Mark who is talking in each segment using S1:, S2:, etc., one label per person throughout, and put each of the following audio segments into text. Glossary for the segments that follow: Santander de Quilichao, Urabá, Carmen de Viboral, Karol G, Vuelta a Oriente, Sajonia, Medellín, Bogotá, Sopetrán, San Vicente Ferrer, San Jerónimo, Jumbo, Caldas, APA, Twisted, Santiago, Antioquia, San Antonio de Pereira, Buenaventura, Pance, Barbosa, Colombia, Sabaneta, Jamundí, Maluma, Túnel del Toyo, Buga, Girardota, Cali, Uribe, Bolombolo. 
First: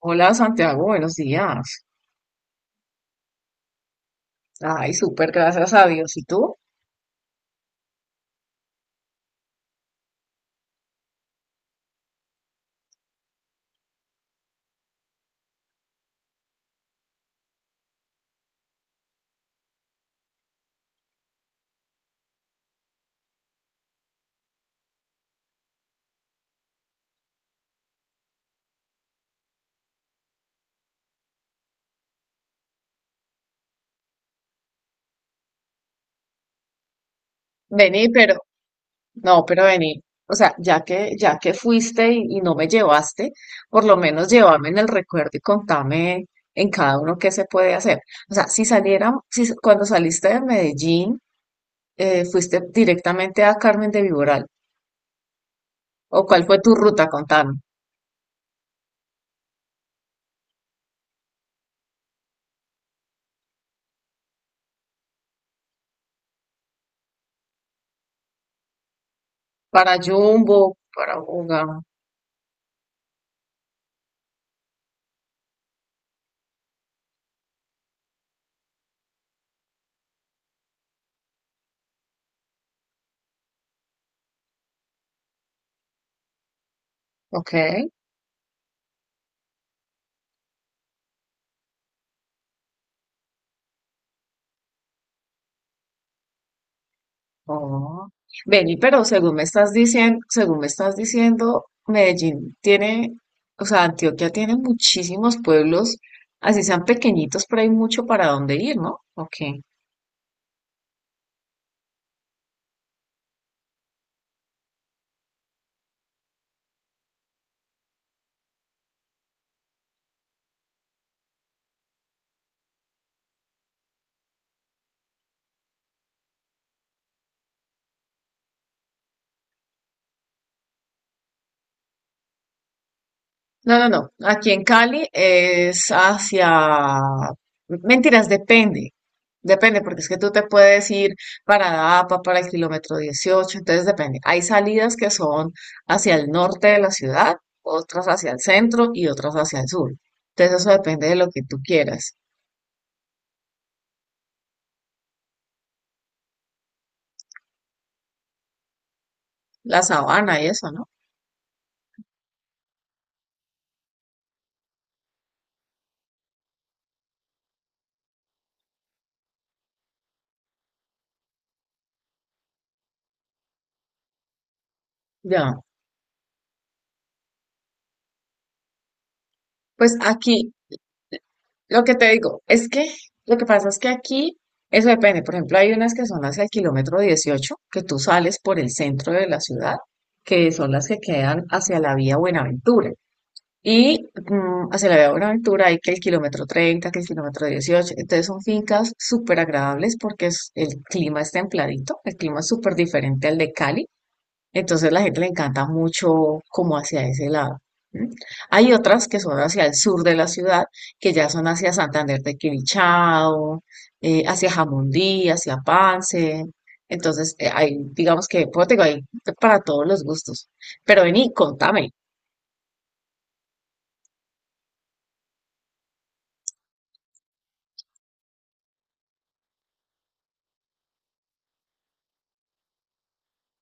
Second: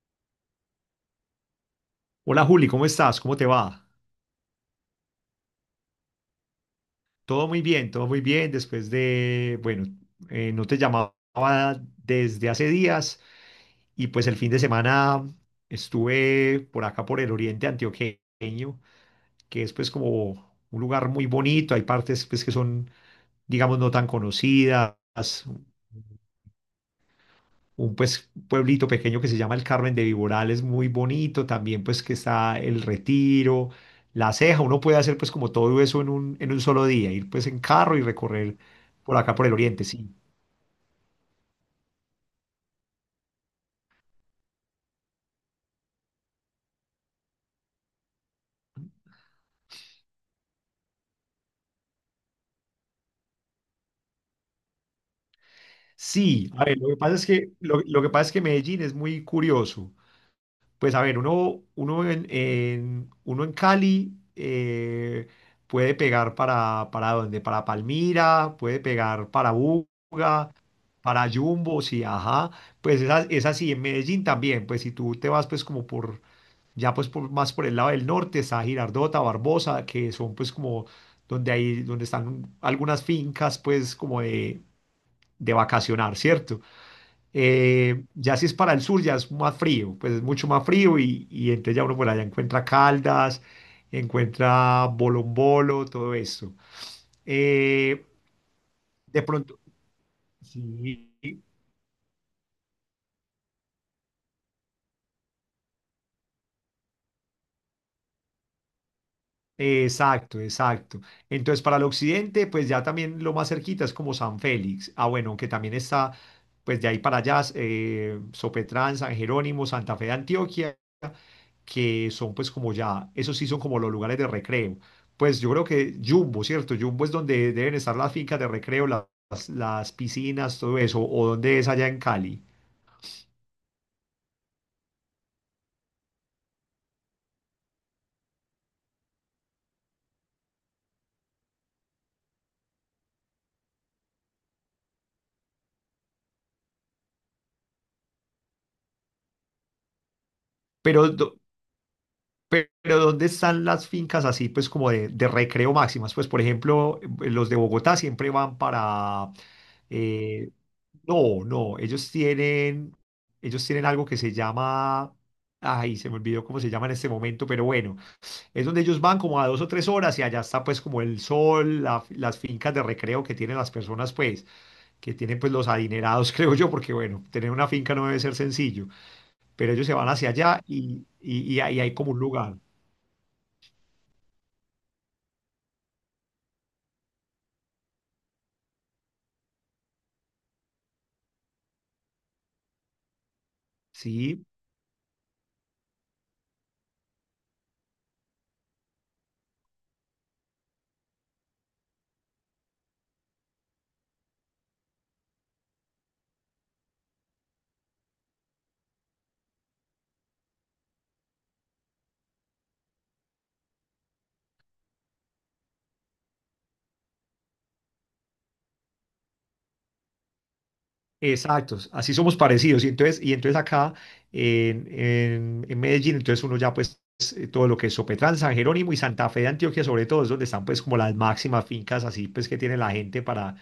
S1: Hola Santiago, buenos días.
S2: Hola Juli, ¿cómo estás? ¿Cómo te va?
S1: Ay, súper, gracias a Dios. ¿Y tú?
S2: Todo muy bien, todo muy bien. Después de, bueno, no te llamaba desde hace días y pues el fin de semana estuve por acá por el oriente antioqueño, que es pues como un lugar muy bonito. Hay partes pues que son, digamos, no tan conocidas, un, pues, pueblito pequeño que se llama el Carmen de Viborales, muy bonito, también pues que está El Retiro, La Ceja, uno puede hacer pues como todo eso en un solo día, ir pues en carro y
S1: Vení, pero,
S2: recorrer por acá
S1: no,
S2: por el
S1: pero
S2: oriente,
S1: vení.
S2: sí.
S1: O sea, ya que fuiste y no me llevaste, por lo menos llévame en el recuerdo y contame en cada uno qué se puede hacer. O sea, si saliera, si cuando saliste de Medellín, fuiste directamente a Carmen de Viboral, o cuál
S2: Sí,
S1: fue
S2: a
S1: tu
S2: ver,
S1: ruta, contame.
S2: lo que pasa es que Medellín es muy curioso. Pues a ver, uno en Cali, puede pegar para dónde, para Palmira, puede pegar para
S1: Para
S2: Buga,
S1: Jumbo, para
S2: para
S1: Buga,
S2: Jumbo, sí, ajá, pues es, es así, en Medellín también. Pues si tú te vas pues como por, ya pues por, más por el lado del norte, está Girardota, Barbosa, que son pues como donde hay, donde están algunas fincas pues como de vacacionar, ¿cierto?
S1: ok.
S2: Ya si es para el sur, ya es más frío, pues es mucho más frío, y entonces ya uno por allá encuentra Caldas, encuentra Bolombolo, todo esto.
S1: Oh.
S2: Eh,
S1: Vení, pero
S2: de
S1: según me
S2: pronto,
S1: estás diciendo, según me estás
S2: sí.
S1: diciendo, Medellín tiene, o sea, Antioquia tiene muchísimos pueblos, así sean pequeñitos, pero hay mucho para dónde ir, ¿no? Ok.
S2: Exacto, exacto. Entonces, para el occidente, pues ya también lo más cerquita es como San Félix. Ah, bueno, que también está, pues de ahí para allá, Sopetrán, San Jerónimo, Santa Fe de Antioquia, que son pues como ya, esos sí son como los lugares de recreo. Pues yo creo que Jumbo, ¿cierto? Jumbo es donde deben estar las fincas de recreo, las, piscinas, todo eso, o donde es allá en Cali.
S1: No, no, no. Aquí en Cali es hacia... Mentiras, depende. Depende, porque es que tú te puedes ir para APA, para el kilómetro 18. Entonces depende. Hay salidas que son hacia el norte de la ciudad, otras hacia el centro y otras hacia el sur. Entonces eso
S2: Pero
S1: depende de lo
S2: do-
S1: que tú quieras.
S2: Pero ¿dónde están las fincas así, pues como de, recreo máximas? Pues, por ejemplo, los de Bogotá siempre van para...
S1: La sabana y
S2: eh,
S1: eso, ¿no?
S2: no, no, ellos tienen algo que se llama... Ay, se me olvidó cómo se llama en este momento, pero bueno, es donde ellos van como a 2 o 3 horas y allá está pues como el sol, las fincas de recreo que tienen las personas, pues, que tienen pues
S1: Ya.
S2: los adinerados, creo yo, porque bueno, tener una finca no debe ser sencillo, pero ellos se
S1: Pues
S2: van hacia
S1: aquí
S2: allá y ahí
S1: lo que
S2: hay
S1: te
S2: como un
S1: digo
S2: lugar,
S1: es que lo que pasa es que aquí eso depende. Por ejemplo, hay unas que son hacia el kilómetro 18 que tú sales por el centro de la ciudad, que son las que quedan hacia la vía Buenaventura. Y
S2: ¿sí?
S1: hacia la vía Buenaventura hay que el kilómetro 30, que el kilómetro 18. Entonces son fincas súper agradables porque es- el clima es templadito, el clima es súper diferente al de Cali. Entonces la gente le encanta mucho como hacia ese lado. ¿M? Hay otras que son hacia el sur de la ciudad, que ya son hacia Santander de Quilichao, hacia Jamundí, hacia Pance. Entonces, hay, digamos que, pues, te digo, hay para todos los gustos. Pero vení, contame.
S2: Exactos, así somos parecidos. Y entonces acá en Medellín, entonces uno ya pues, todo lo que es Sopetrán, San Jerónimo y Santa Fe de Antioquia, sobre todo, es donde están pues como las máximas fincas así pues que tiene la gente para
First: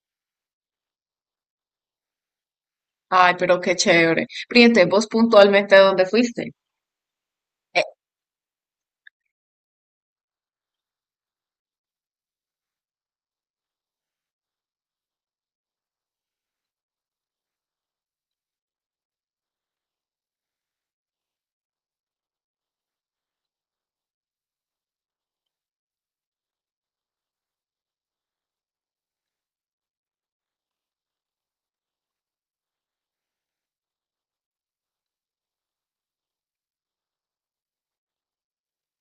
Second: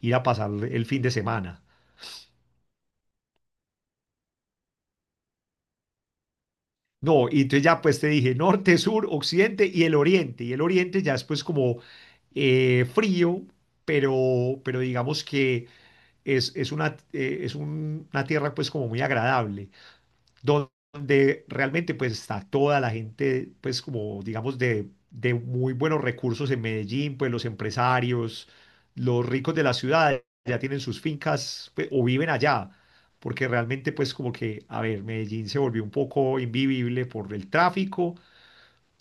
S2: ir a pasar el fin de semana.
S1: Ay, pero qué chévere. Pero ¿y entonces vos puntualmente, ¿a dónde fuiste?
S2: No, y entonces ya
S1: Eh,
S2: pues te dije norte, sur, occidente y el oriente. Y el oriente ya es pues como, frío, pero, digamos que es una tierra pues como muy agradable donde realmente pues está toda la gente, pues como digamos de muy buenos recursos en Medellín, pues los empresarios, los ricos de la ciudad ya tienen sus fincas pues, o viven allá, porque realmente pues como que, a ver, Medellín se volvió un poco invivible por el tráfico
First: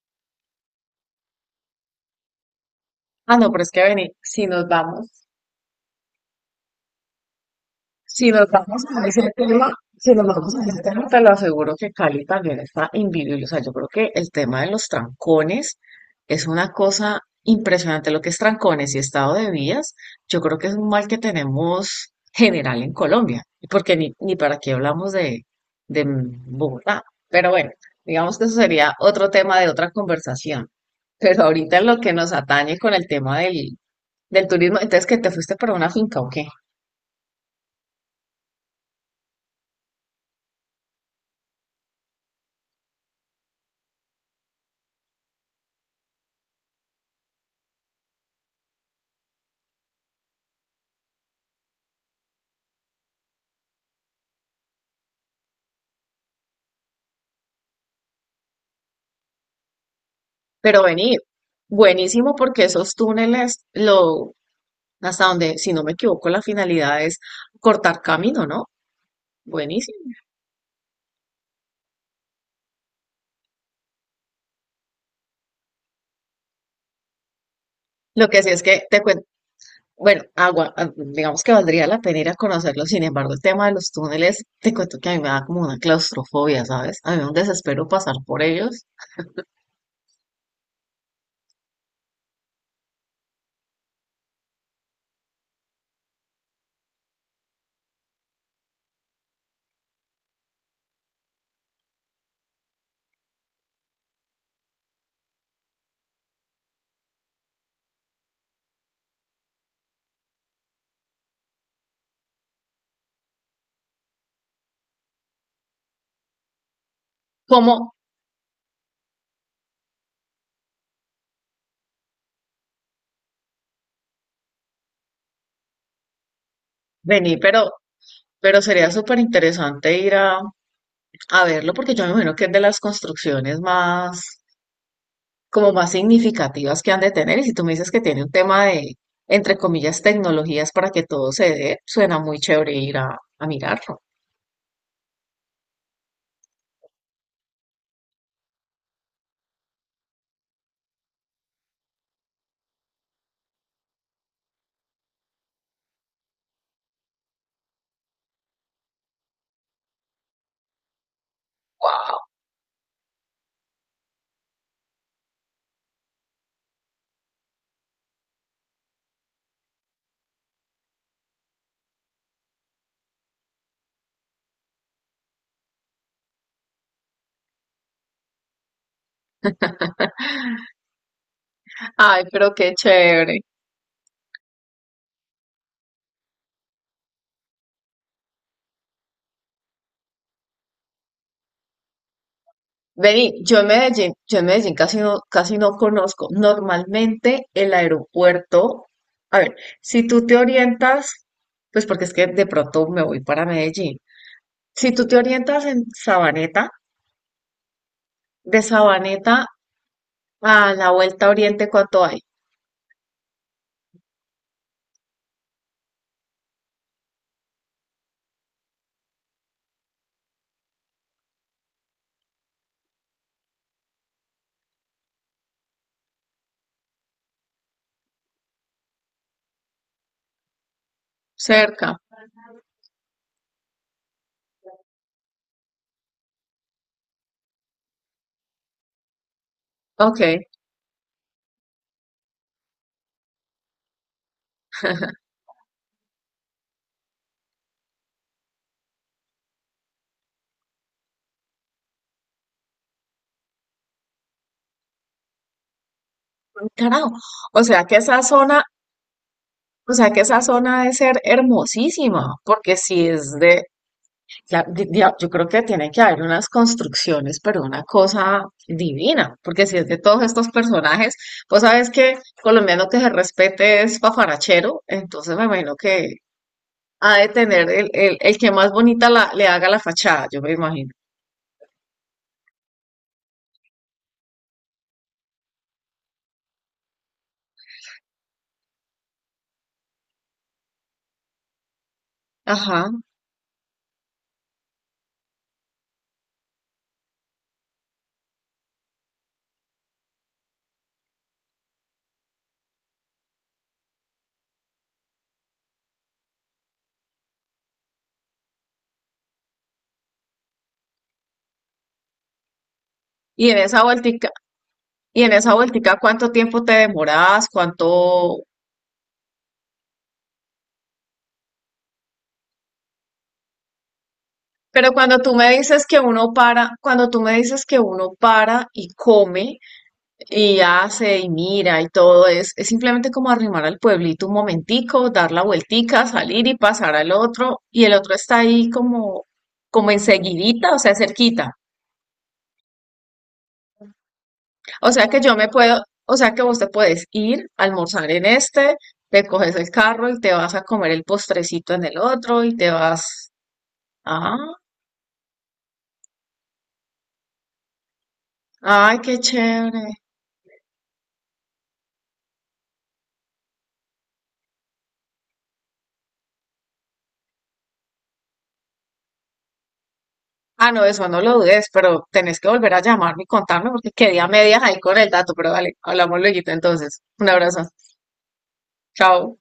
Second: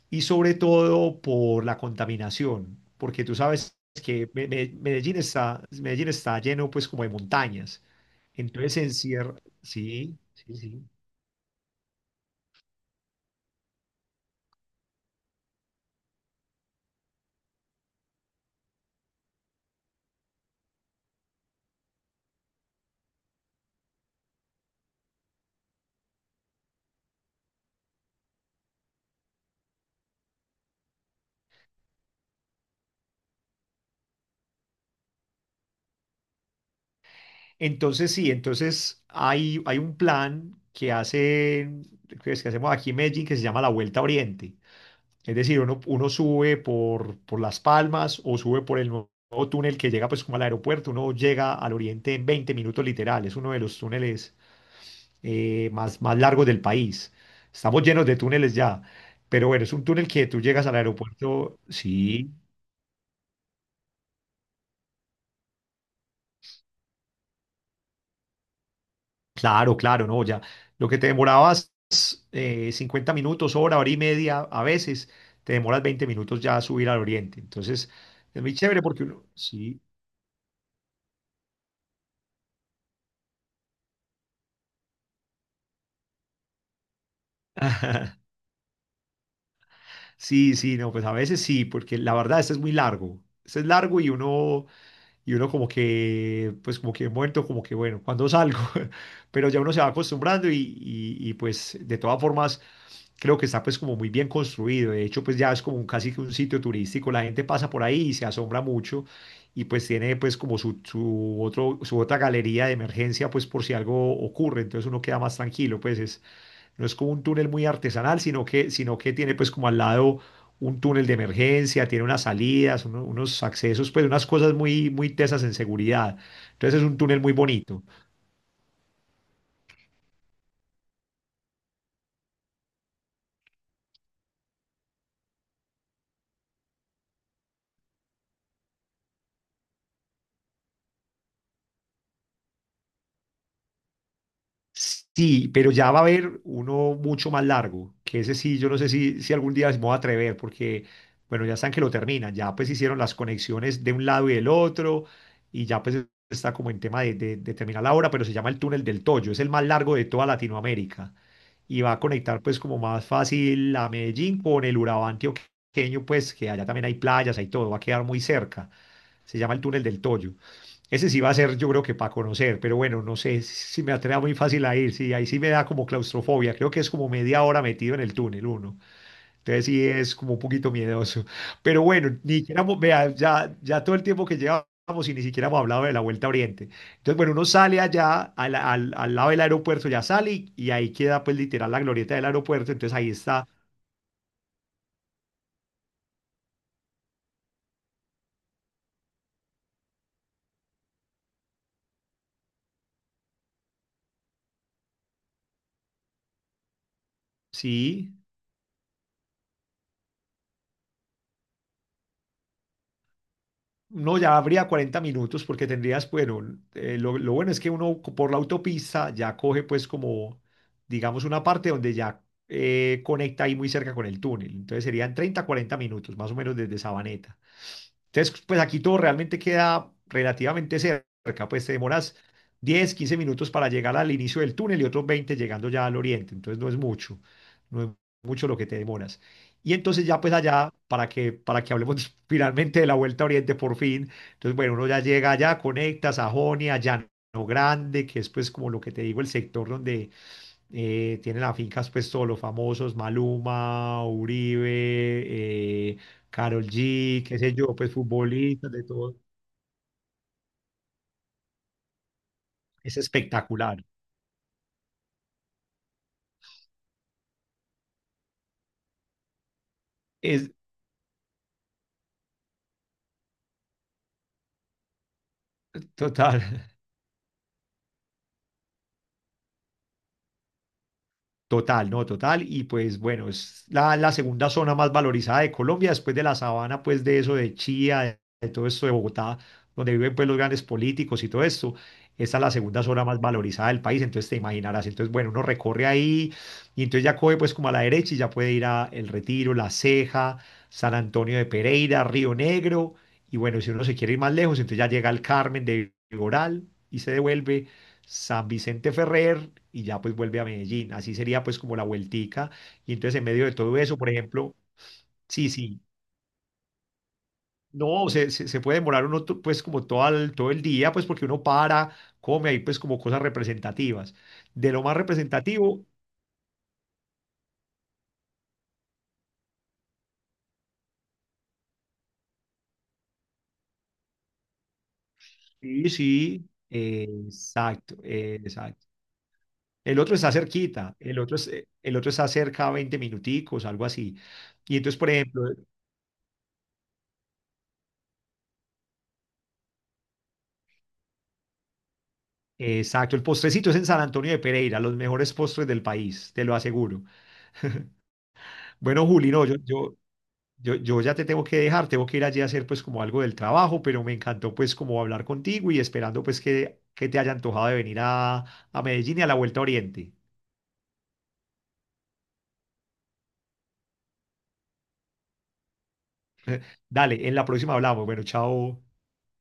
S2: y sobre todo por la contaminación, porque tú
S1: no, pero es
S2: sabes
S1: que vení,
S2: que
S1: si
S2: Me-
S1: nos
S2: Me- Medellín
S1: vamos.
S2: está, Medellín está lleno pues como de montañas,
S1: Si nos
S2: entonces
S1: vamos a ese
S2: encierra,
S1: tema, si
S2: sí,
S1: nos vamos
S2: sí,
S1: a ese
S2: sí.
S1: tema, te lo aseguro que Cali también está invivible. O sea, yo creo que el tema de los trancones es una cosa impresionante. Lo que es trancones y estado de vías, yo creo que es un mal que tenemos general en Colombia, porque ni para qué hablamos de Bogotá. Pero bueno, digamos que eso sería otro tema de otra conversación. Pero ahorita en lo que nos atañe con el tema del, del turismo, entonces que te fuiste para una finca o qué.
S2: Entonces sí, entonces hay un plan que es que hacemos aquí en Medellín que se llama la Vuelta a Oriente. Es decir, uno sube por Las Palmas, o sube por el nuevo túnel que llega pues como al aeropuerto. Uno llega al Oriente en 20 minutos literal. Es uno de los túneles, más largos del país. Estamos llenos de túneles ya. Pero bueno, es un túnel que tú llegas al
S1: Pero vení,
S2: aeropuerto. Sí,
S1: buenísimo porque esos túneles, lo, hasta donde, si no me equivoco, la finalidad es cortar camino, ¿no?
S2: claro,
S1: Buenísimo.
S2: claro, no, ya. Lo que te demorabas 50 minutos, hora, hora y media, a veces te demoras 20 minutos ya a subir al oriente. Entonces,
S1: Lo
S2: es
S1: que sí
S2: muy
S1: es
S2: chévere
S1: que te
S2: porque
S1: cuento,
S2: uno, sí.
S1: bueno, agua, ah, digamos que valdría la pena ir a conocerlo, sin embargo, el tema de los túneles, te cuento que a mí me da como una claustrofobia, ¿sabes? A mí me da un desespero pasar por ellos.
S2: Sí, sí, no, pues a veces sí, porque la verdad, este es muy largo. Este es largo y uno como que, pues como que muerto, como que bueno, ¿cuándo salgo? Pero ya uno se va acostumbrando y, pues de todas formas creo que está pues como muy bien construido. De hecho, pues ya es como casi que un sitio turístico. La gente pasa por ahí y se asombra mucho, y pues tiene pues como su, su otra galería de emergencia pues por si algo ocurre. Entonces uno queda más tranquilo, pues es no es como un túnel muy
S1: Como,
S2: artesanal, sino que tiene pues como al lado un túnel de emergencia, tiene unas salidas, unos accesos, pues unas cosas muy, muy tesas en seguridad. Entonces es un túnel muy
S1: vení,
S2: bonito.
S1: pero sería súper interesante ir a verlo porque yo me imagino que es de las construcciones más como más significativas que han de tener. Y si tú me dices que tiene un tema de, entre comillas, tecnologías para que todo se dé, suena muy chévere ir a mirarlo.
S2: Sí, pero ya va a haber uno mucho más largo, que ese sí, yo no sé si algún día me voy a atrever, porque, bueno, ya están que lo terminan, ya pues hicieron las conexiones de un lado y del otro, y ya pues está como en tema de terminar la obra, pero se llama el Túnel del Toyo, es el más largo de toda Latinoamérica, y va a conectar pues como más fácil a Medellín con el Urabá antioqueño, pues que allá también hay playas, hay todo, va a quedar muy cerca. Se llama el Túnel del Toyo. Ese sí va a ser, yo creo que para conocer, pero bueno, no sé si me atreva muy fácil a ir, sí, ahí sí me da como claustrofobia. Creo que es como media hora metido en el túnel uno, entonces sí es como un poquito miedoso, pero bueno,
S1: Ay,
S2: ni
S1: pero
S2: siquiera,
S1: qué
S2: vea,
S1: chévere.
S2: ya todo el tiempo que llevamos y ni siquiera hemos hablado de la Vuelta a Oriente. Entonces bueno, uno sale allá al lado del aeropuerto, ya sale y ahí queda pues literal la glorieta del aeropuerto, entonces ahí
S1: Vení,
S2: está,
S1: yo en Medellín casi no conozco. Normalmente el aeropuerto, a ver, si tú te orientas, pues porque es que de pronto me voy para Medellín. Si tú te orientas en Sabaneta,
S2: sí.
S1: de Sabaneta a la Vuelta a Oriente, ¿cuánto hay?
S2: No, ya habría 40 minutos porque tendrías, bueno, lo, bueno es que uno por la autopista ya coge pues como, digamos, una parte donde ya conecta ahí muy cerca con el túnel. Entonces serían 30, 40 minutos más o menos desde Sabaneta. Entonces, pues aquí todo realmente queda relativamente cerca, pues te
S1: Cerca.
S2: demoras 10, 15 minutos para llegar al inicio del túnel y otros 20 llegando ya al oriente. Entonces no es mucho, no es mucho lo que te demoras. Y entonces
S1: Ok.
S2: ya pues allá, para que hablemos finalmente de la Vuelta a Oriente por fin. Entonces bueno, uno ya llega allá, conecta Sajonia, Llano Grande, que es pues como lo que te digo, el sector donde, tienen las fincas pues todos los famosos, Maluma, Uribe, eh, Karol
S1: Carajo.
S2: G, qué sé
S1: O
S2: yo,
S1: sea
S2: pues
S1: que esa zona,
S2: futbolistas de todo,
S1: o sea que esa zona debe ser hermosísima, porque
S2: es
S1: si es de,
S2: espectacular,
S1: la- di- di- yo creo que tiene que haber unas construcciones, pero una cosa divina, porque si es de todos estos
S2: es
S1: personajes, pues sabes que colombiano que se respete es pafarachero, entonces me imagino que
S2: total.
S1: ha de tener el que más bonita la- le haga la fachada, yo me imagino.
S2: Total, no, total. Y pues bueno, es la, segunda zona más valorizada de Colombia, después de la sabana, pues de eso, de Chía, de todo esto de Bogotá, donde viven pues los grandes políticos y todo esto. Esta es la segunda
S1: Ajá.
S2: zona más valorizada del país, entonces te imaginarás. Entonces, bueno, uno recorre ahí, y entonces ya coge pues como a la derecha y ya puede ir a El Retiro, La Ceja, San Antonio de Pereira, Río Negro. Y bueno, si uno se quiere ir más lejos, entonces ya llega al Carmen de Viboral y se devuelve San Vicente Ferrer, y ya pues vuelve a Medellín. Así sería pues como la vueltica. Y entonces en medio
S1: Y
S2: de
S1: en
S2: todo
S1: esa
S2: eso, por
S1: vueltica,
S2: ejemplo,
S1: y en
S2: sí,
S1: esa
S2: sí,
S1: vueltica, ¿cuánto tiempo te demorabas?
S2: no, se,
S1: ¿Cuánto
S2: se, se puede demorar uno, pues como todo el día, pues porque uno para, come ahí pues como cosas representativas. De lo
S1: pero
S2: más
S1: cuando tú me dices
S2: representativo,
S1: que uno para, cuando tú me dices que uno para y come y hace y mira y todo, es simplemente como arrimar al pueblito un momentico, dar la
S2: sí,
S1: vueltica, salir
S2: sí,
S1: y pasar al otro, y el
S2: exacto,
S1: otro está ahí
S2: exacto.
S1: como, como
S2: El otro está
S1: enseguidita, o sea,
S2: cerquita, el otro,
S1: cerquita.
S2: el otro está cerca, 20 minuticos, algo así. Y
S1: O
S2: entonces,
S1: sea
S2: por
S1: que yo
S2: ejemplo,
S1: me puedo, o sea que vos te puedes ir, almorzar en este, te coges el carro y te vas a comer el postrecito en el otro y te
S2: exacto, el
S1: vas,
S2: postrecito es en San Antonio
S1: ah,
S2: de Pereira, los mejores postres del país, te lo aseguro.
S1: ay,
S2: Bueno,
S1: qué
S2: Juli, no, yo,
S1: chévere.
S2: yo, yo, yo ya te tengo que dejar, tengo que ir allí a hacer pues como algo del trabajo, pero me encantó pues como hablar contigo, y esperando pues que te haya antojado de venir a Medellín y a la Vuelta a Oriente.
S1: Ah, no, eso no lo dudes, pero tenés que volver a llamarme y contarme porque quedé a medias ahí con el dato, pero dale, hablamos luego entonces.
S2: Dale,
S1: Un
S2: en la
S1: abrazo.
S2: próxima hablamos. Bueno, chao.
S1: Chao.